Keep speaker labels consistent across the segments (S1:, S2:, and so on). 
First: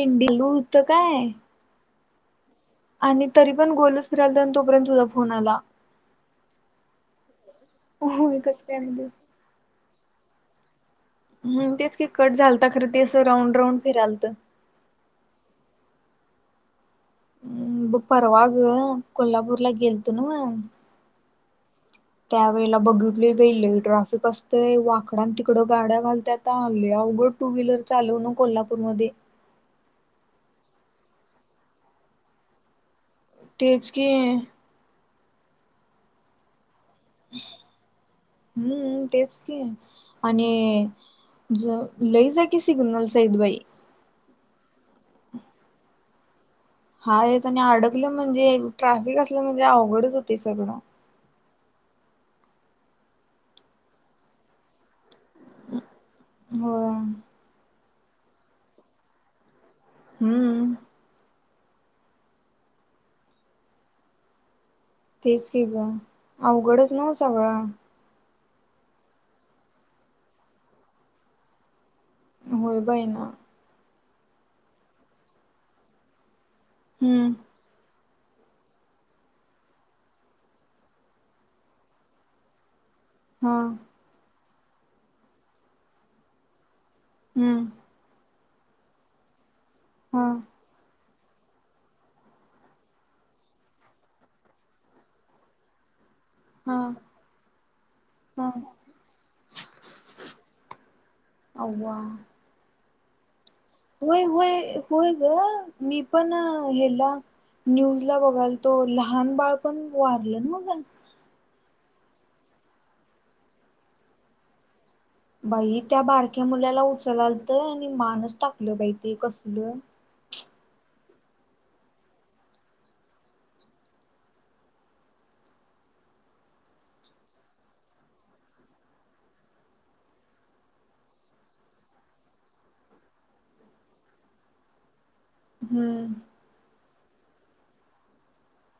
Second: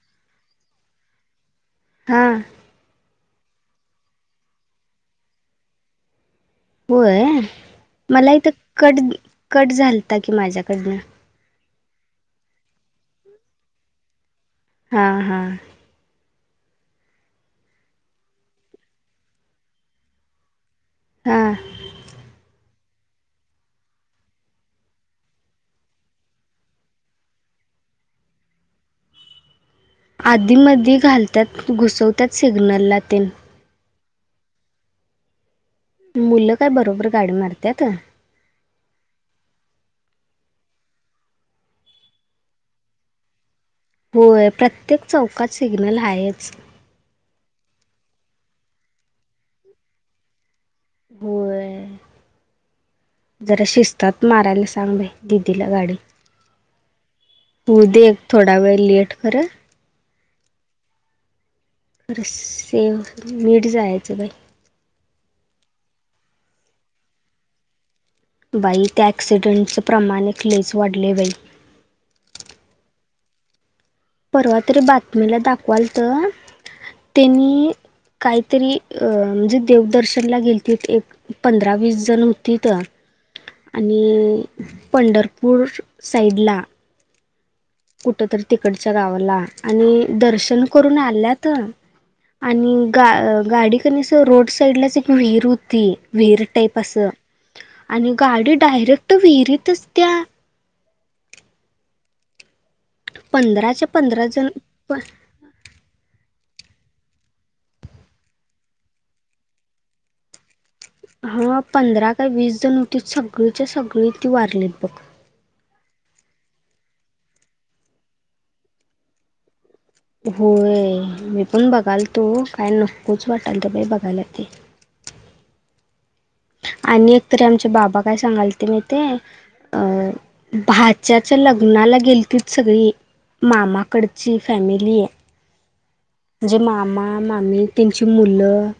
S1: एनडीलू होत काय?
S2: हा.
S1: आणि तरी पण गोलच फिरतन तोपर्यंत तुझा फोन आला.
S2: होय मला
S1: होय
S2: इथे
S1: कसं काय
S2: कट
S1: म्हणजे?
S2: कट झालता कि माझ्याकडंना.
S1: हम तेच की कट झालत खरं त असं राऊंड राऊंड फिरालत.
S2: हा हा!
S1: हम् परवा ग कोल्हापूरला गेलतो ना व.
S2: हा!
S1: त्या वेळेला बघितली बाई लय ट्राफिक असतंय वाकड तिकडं गाड्या घालत आल्या अगं टू व्हीलर चालवू नको कोल्हापूर मध्ये.
S2: आधी मध्ये घालतात घुसवतात सिग्नलला तेन
S1: तेच की
S2: मुलं काय बरोबर गाडी मारतात.
S1: हम्म तेच की आणि जा लय जागी सिग्नल आहेत बाई.
S2: होय प्रत्येक चौकात सिग्नल ह्याच.
S1: हायच आणि अडकलं म्हणजे ट्राफिक असलं म्हणजे अवघडच होती सगळं.
S2: होय जरा शिस्तात मारायला सांग बाई. दिदीला गाडी
S1: होय
S2: तू दे थोडा वेळ लेट कर.
S1: हम!
S2: खर सेव नीट जायचं बाई.
S1: तेच क ग अवघडच न व सगळा.
S2: बाई त्या एक्सीडेंटच प्रमाणलेच लय वाढले बाई.
S1: होय बाय न.
S2: परवा तरी बातमीला दाखवाल त
S1: हम्म
S2: त्यांनी काय तरी अ म्हणजे देवदर्शनल गेलत एक पंधरा वीस जण होती त
S1: हा.
S2: आणि पंढरपूर साईडला
S1: हम्म!
S2: कुठ तरी तिकडच्या गावाला आणि
S1: हा
S2: दर्शन करून आल्यात आणि गा गाडी क अस रोड साईड लाच एक वि्हीर होती. विहिरी
S1: हा
S2: टाईप असं. आणि
S1: हा.
S2: गाडी डायरेक्ट विहिरीतच त्या.
S1: अवा.
S2: पंधराच्या
S1: होय
S2: पंधरा जण
S1: होय होय ग मी पण. हला न्यूज ला बघायल तो लहान बाळ पण वारलं नव्ह ग...
S2: हा पंधरा काय वीस जण होते सगळीच्या सगळी ती वारलीत बघ....
S1: बाई त्या बारक्या मुलाला उचलालत आणि मानच टाकलं बाई ते कसल.
S2: होय मी पण बघाल तो काय नकोच वाटाल तर बाई बघायला ते.... आणि एकतरी आमचे बाबा काय सांगाल ते मी ते अ भाच्याच.... लग्नाला गेल त सगळी मामाकडची फॅमिली....
S1: हम्म.
S2: म्हणजे मामा मामी त्यांची मुलं....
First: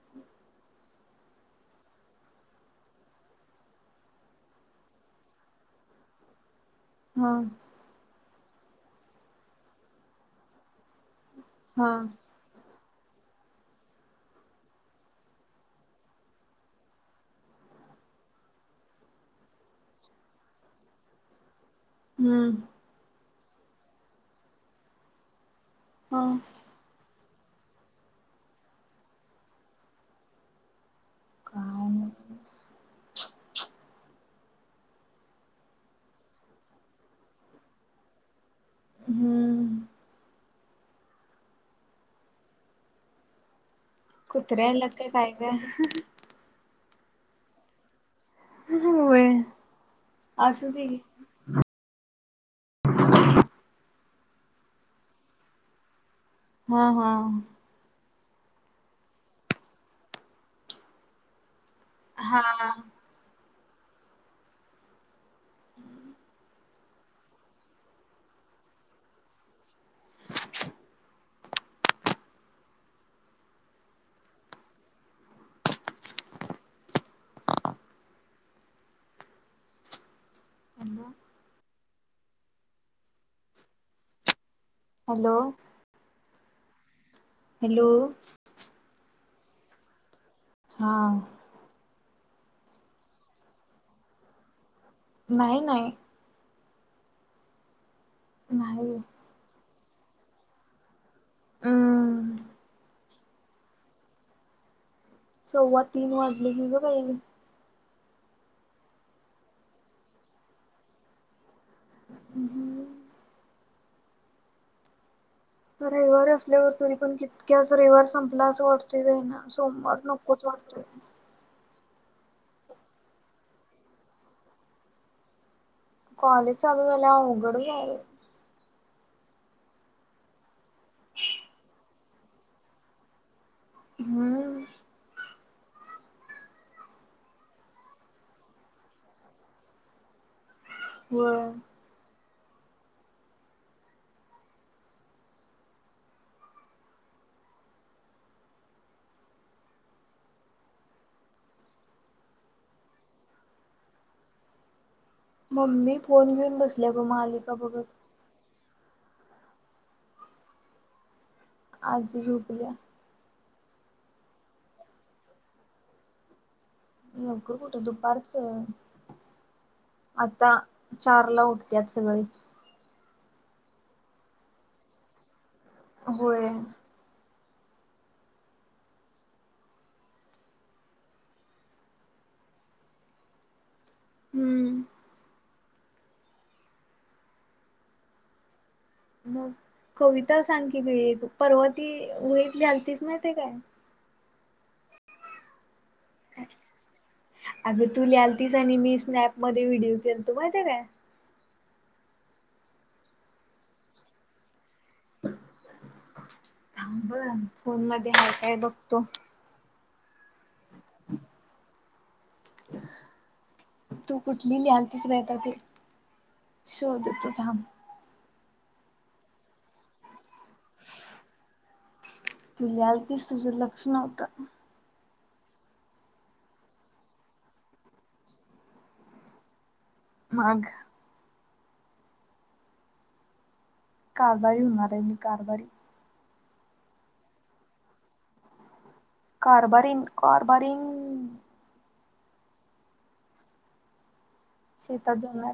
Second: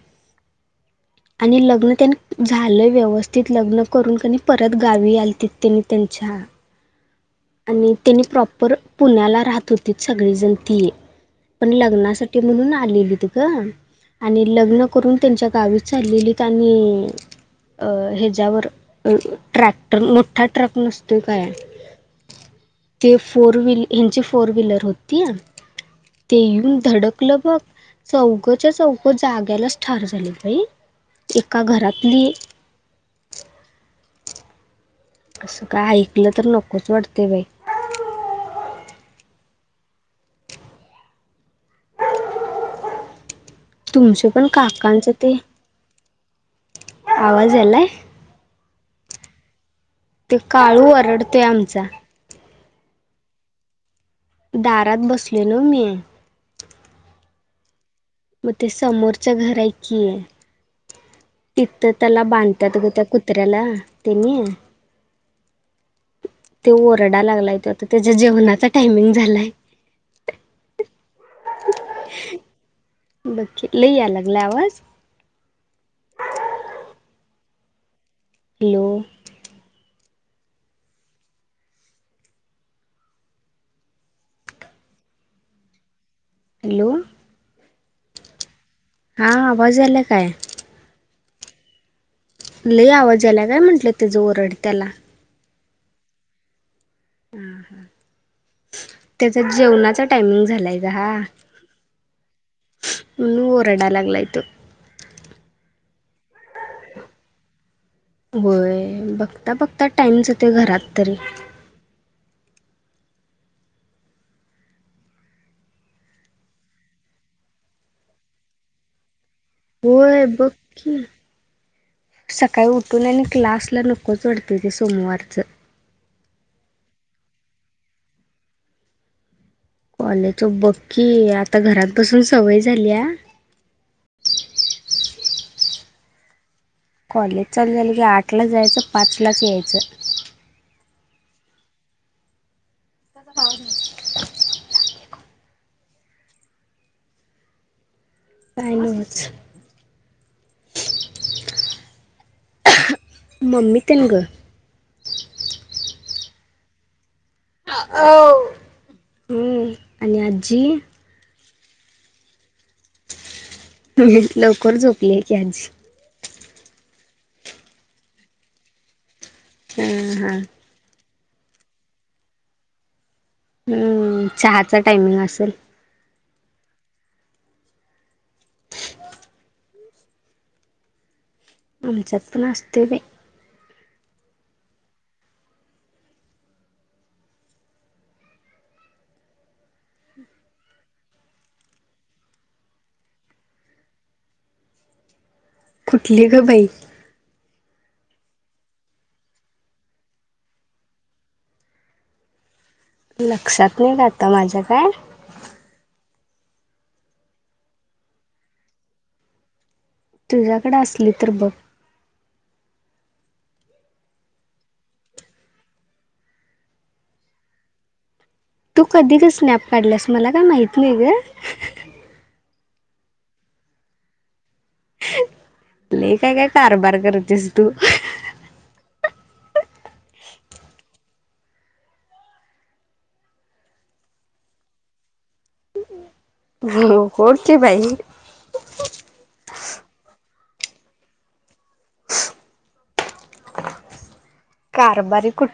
S2: आणि लग्न त्यांनी झालंय व्यवस्थित लग्न करून कनी परत गावी आल त त्यांनी त्यां..... अच्छा..
S1: हम...
S2: त्यांनी प्रॉपर पुण्याला राहत होती, सगळेजण ती ये पण
S1: हा.
S2: लग्नासाठी म्हणून ना... आलेली त ग आणि लग्न करून त्यांच्या गावीत चाललेली आणि... अ ह्याच्यावर अ ट्रॅक्टर मोठा ट्रक नसतोय काय....
S1: हम्म....
S2: ते फोर व ह्याची फोर वीलर होती ते
S1: ह.
S2: येऊन धडक... गलं बघ चौघच्या चौक जाग्यालाच ठार झाले बाई.... एका
S1: काय
S2: घरातली...
S1: नाही.
S2: असं काय ऐकलं तर नकोच वाटतय बाई...
S1: हम्म
S2: तुमचे पण
S1: कुत्री आल्यात का काय का?
S2: आवाजलाय...
S1: होय.
S2: ते
S1: असू
S2: काळू
S1: दे की
S2: ओरडतोय आमचा... दारात बसले न मी....
S1: हा हा
S2: मग ते समोरच्या घरा आहे की आहे... तिथं त्याला
S1: हा
S2: बांधतात ग त्या कुत्र्याला तेनी.... ते ओरडा लागलाय तो आता त्याच्या जेवणाचा टायमिंग झालाय.... बकी लव यायला लागला आवाज... [unintelligible] hello.
S1: Hello. Hello.
S2: Hello.
S1: Hello.
S2: हा आवाज आला काय.
S1: हा.
S2: लय आवाज याला काय म्हंटलं त्या जं ओरड त्याला...
S1: नाही नाही.
S2: ह ह
S1: नाही
S2: त्याचा जेवणाचा टायमिंग झालाय का हा....
S1: हम...
S2: ओरडायला लागलय तो.
S1: सव्वा तीन वाजले ह ग बाई...
S2: होय बघता बघता टाइमच ते घरात तरी....
S1: हम् हम्. रविवार असल्यावर तुरी पण कितक्याच रविवार संपला असं वाटतोय ना.... सोमवार
S2: होय
S1: नकोच वाटतोय.
S2: बक्की.... सकाळी उठून आणि क्लासला नकोच वाढतय ते सोमवारचं...
S1: कॉलेज चालू झाल्यावर आवघड झालं...
S2: कॉलेज बक्की आता घरात बसून सवय झाली..
S1: हम्म...
S2: कॉलेज चालू झालं की आठला जायच पचला जायच
S1: व
S2: ह टनज मम्मी तिन ग
S1: मम्मी फोन घेऊन बसल्या ग माले
S2: हम् आणिनी
S1: अज झुकलया
S2: लवकर झोपली आहे की यांचीी
S1: कर कुठ दुपारच
S2: हम्म हम
S1: आता चार ला उठतेत सगळे
S2: हम्म चहाचा टायमिंग असेल
S1: होय
S2: आमच्यात ना असते
S1: हम्म ह कविता सांग क पर्वती उतली हलतीच माते काय
S2: कुठली ग बाई
S1: अगं तू ल आल तस आणि मी स्नॅप मध्ये व्हिडिओ केलतो माहिती काय
S2: लक्षात नाही जात माझ्या काय
S1: बर फोन मध्ये आहे काय बघतो
S2: तुझ्याकडे असली तर बघ
S1: तू कुठली लिहानतीस मिहता ते शोधत काम
S2: तू कधी ग स्नॅप काढलास मला काय माहित नाही ग
S1: तू ल आल तस तुझं लक्ष नव्हतं
S2: ल काय काय कारभार करतेस तू
S1: मग कारबारी होणार रली कारबारी
S2: हो होडचे भाई
S1: बरन शेतात
S2: कारबारी कुठ
S1: जाणार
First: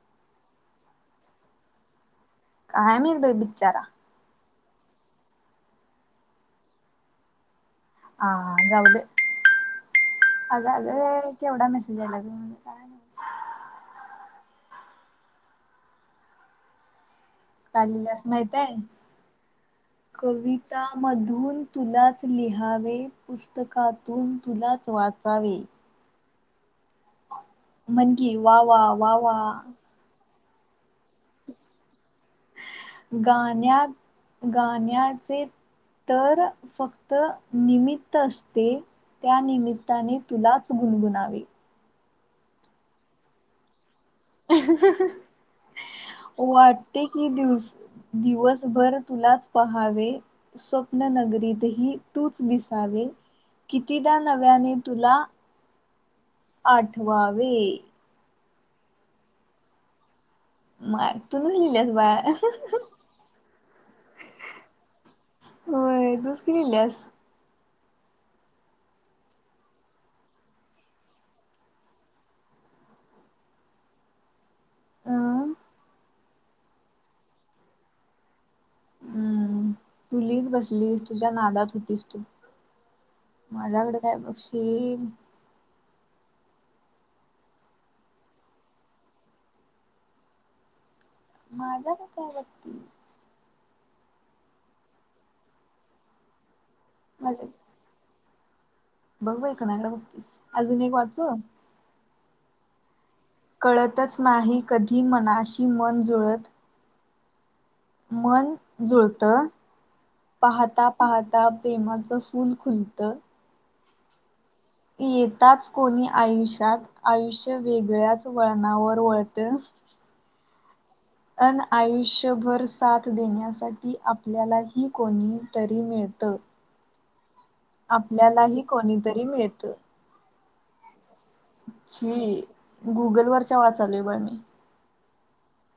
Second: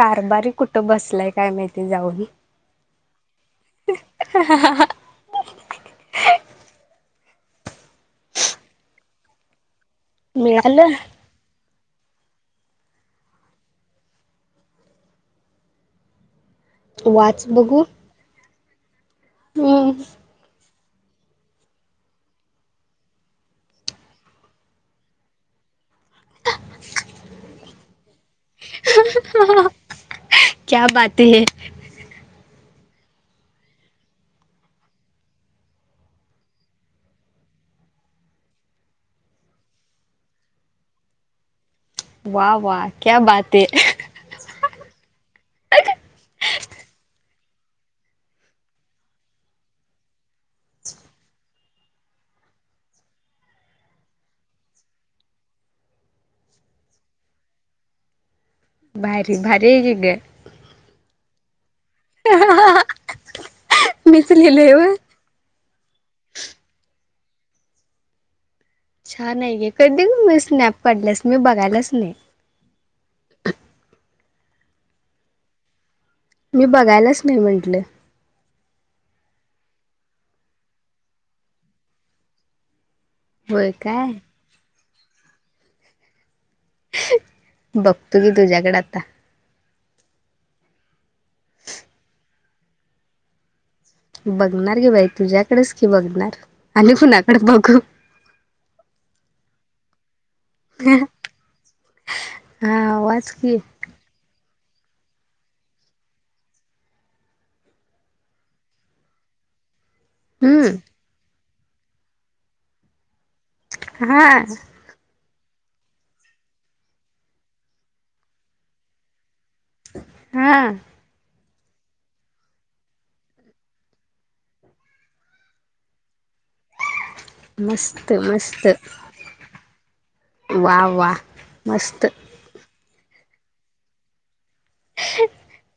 S2: कारबारी कुठं बसलाय काय माहिती जाऊन
S1: काय मितो बिचारा
S2: ह
S1: ह अ एवड
S2: मिळालं
S1: म का
S2: वाच बघू
S1: कालिदास माहित आहे
S2: हम्म
S1: कवी त्यामधून तुलाच लिहावे पुस्तकातून तुलाच वाचावे म्हण की वा वा वा वा
S2: क्या बाात है
S1: गाण्यात गाण्याचे तर फक्त निमित्त असते त्यानिमित्ताने तुलाच गुणगुनावे
S2: वा वा क्या बाात ह
S1: वाटते की दिवस दिवसभर तुलाच पहावे स्वप्न नगर तूच दिसावे कितीदा नव्याने तुला अठवावी.
S2: भारी भारी ही ग.
S1: माग तू नच लिल्यास बाळ.
S2: लीलेव.
S1: होय तूच की लिहिल्यास.
S2: छान आहे गे कधधी म स्नॅप काढलंस मी बघायलास नाही. [inaudible]
S1: अं
S2: मी बघायलाच नाही म्हंटलं.
S1: हम्म तु लिहीच बसलीस तुझ्या नादात होतीस तू. माझ्याकडे काय बक्षील.
S2: बघतो की तुझ्याकडे आता.
S1: माझा ना काय बगतीस
S2: बघणार गी बाई तुझ्याकडेच की बघणार आणि कुणाकडे
S1: माझ्या
S2: बघू
S1: बघ बाई ऐकनाड बघतीस अजून एक वाचू.
S2: हा वाद.
S1: कळतच नाही कधी मनाशी मन जुळत मन जुळत
S2: हम्म
S1: पाहता पाहता प्रेमाचं फुल खुलत,.
S2: हा.
S1: येताच कोणी आयुष्यात आयुष्य वेगळ्याच वळणावर वळतं.
S2: हा.
S1: अन आयुष्यभर साथ देण्यासाठी आपल्यालाही कोणी तरी मिळतं. हो.
S2: मस्त मस्त
S1: कोणीतरी
S2: वा वा. मस्त
S1: गुगल वरच्या वाचालूय ब मी.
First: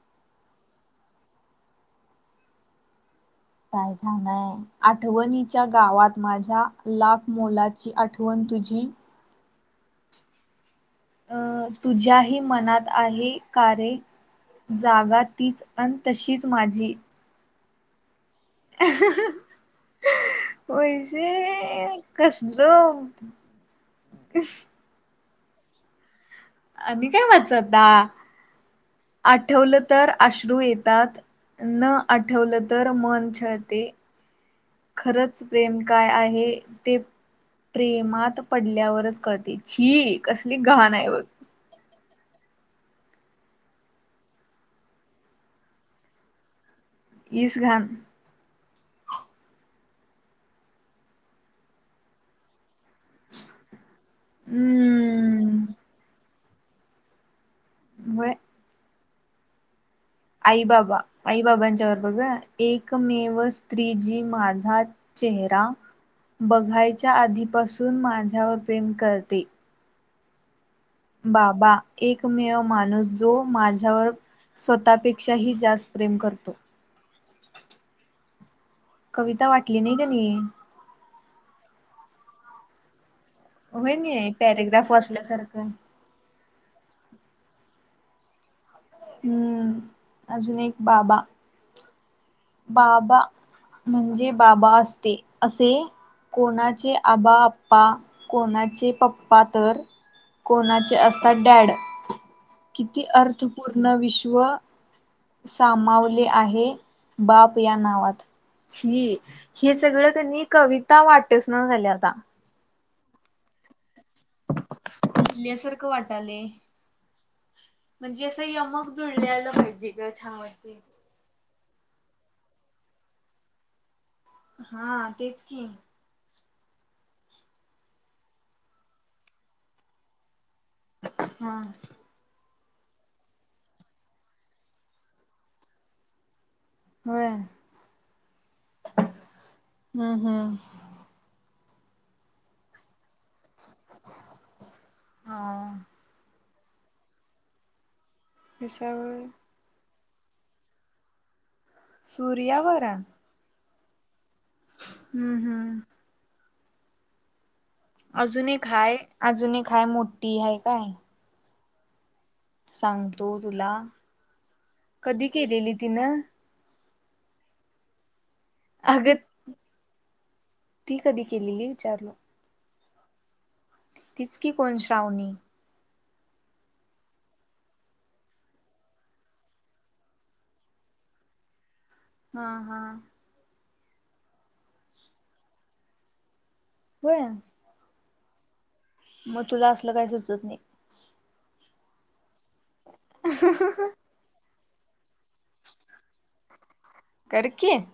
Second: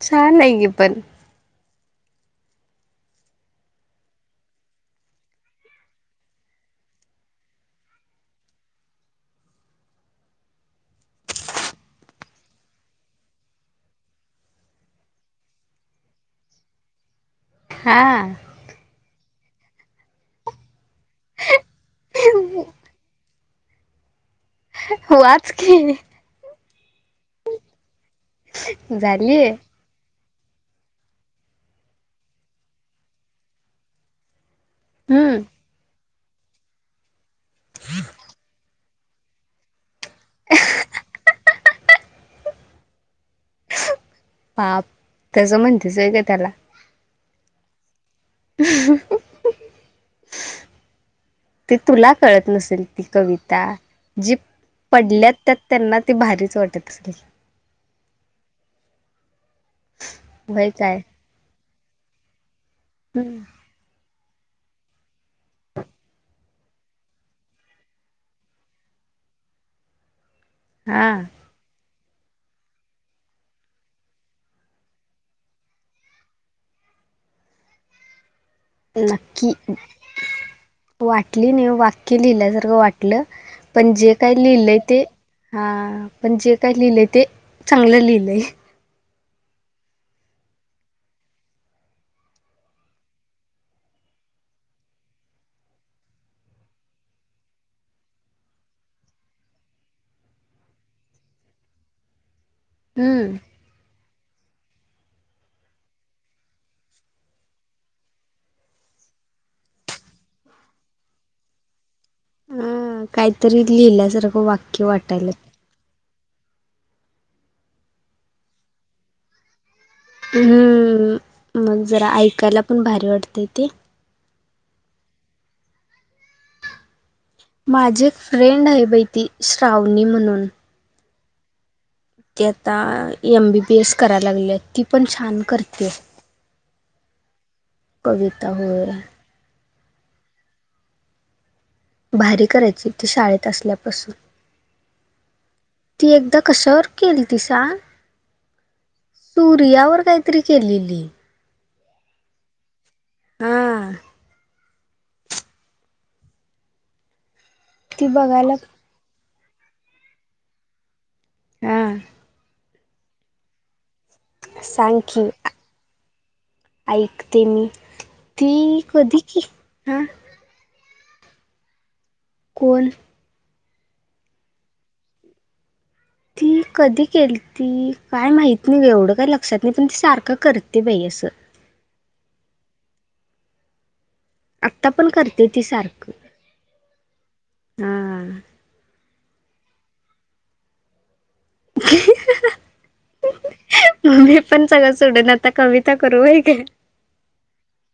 S2: छान आहे गी पण.
S1: काय छाणय आठवणीच्या गावात माझ्या लाख मोलाची आठव. तुझी. अं तुझ्याही मनात आहे कार रे जागा तीच अन तशीच माझी
S2: हा.
S1: वैसे कसलो. [inaudible]
S2: वाच की.
S1: आणि काय वाचूआता.
S2: झालीय.
S1: आश्रू येतात न आठवलं तर मन छळते.
S2: हम्म
S1: खरंच प्रेम काय आहे ते प्रेमात पडल्यावरच कळते शी कसली घाणे व.
S2: बाप तस म्हणतेसय व्हय ग त्याला.
S1: इसघान.
S2: ह [inaudible] ते तुला कळत नसेल. ती कविता जी पडल्या त्या
S1: हम्म
S2: त्यांना ती भारीच वाटत असले.
S1: व्हय. आई
S2: व्हय
S1: बाबा
S2: काय
S1: आई बाबांच्यावर बघ ह एकमेव स्त्रीजी माझा चेहरा बघायच्या आधीपासून माझ्यावर प्रेम करते.
S2: हा
S1: बाबा एकमेव माणूस जो माझ्यावर स्वतःपेक्षाही जास्त प्रेम करतो. कविता
S2: लकी.
S1: वाटली नाही कणी.
S2: वाटली नाहीव वाक्य लिहिल्या सारखं वाट लं पण
S1: होय
S2: जे
S1: नाही
S2: काय लिहिलंय
S1: पॅरेग्राफ
S2: ते हा
S1: वाचल्यासारखं.
S2: पण जे काय लिहिलंय ते चांगलं लिहिलंय
S1: हम्म अजुून एक बाबा बाबा म्हणजे बाबा असते असे कोणाचे आबाआप्पा कोणाचे पप्पा तर कोणाचे असतात डॅड किती
S2: हम्म
S1: अर्थपूर्ण विश्व सामावले आहे बाप या नावात छी हे सगळं त्यांनी कविता वाटच ना झाली आता
S2: हा काहीतरी लिहिल्यासारखं वाक्य वाटायला
S1: उठल्यासारखं वाटाले म्हणजे असं यमक जुडलेलं पाहिजे ग छान वाटते.
S2: हम्म मग जरा ऐकायला पण भारी वाटतेय ते
S1: हा तेच कि
S2: माझी एक फ्रेंड आहे बहिती श्रावणी म्हणून
S1: हा
S2: ते आता ए म बी बी ए स करायला लागली ती पण छान करते
S1: होय
S2: कविता हो आहे
S1: हम् हम्
S2: भारी करायची ती शाळेत असल्यापासून
S1: हा
S2: ती एकदा कशावर केली ती सांग
S1: कशावर
S2: सूर्यावर काहीतरी केलेली
S1: सूर्या वर
S2: हा
S1: हम्म हम्म
S2: ती बघायला
S1: अजूनही खाय अजून खाय मोठी आहे काय
S2: हा
S1: सांगतो तुला
S2: सांग
S1: कधी
S2: की
S1: केलेली तिनं
S2: ऐकते मी ती
S1: अगं
S2: कधी की हा
S1: ती कधी केलेली विचारलं
S2: कोल
S1: तिचकी कोण श्रावणी
S2: ठीक कधी केल त काय माहित नाही एवढं काही लक्षात नाही पण ती सारखं करते बाई असं
S1: हा हा
S2: आता पण करते ती सारखं
S1: होय
S2: हा
S1: मग तुला असल काही सुचत नाही हं हं
S2: पणचाला सोडून आता कविता करू का
S1: कर की.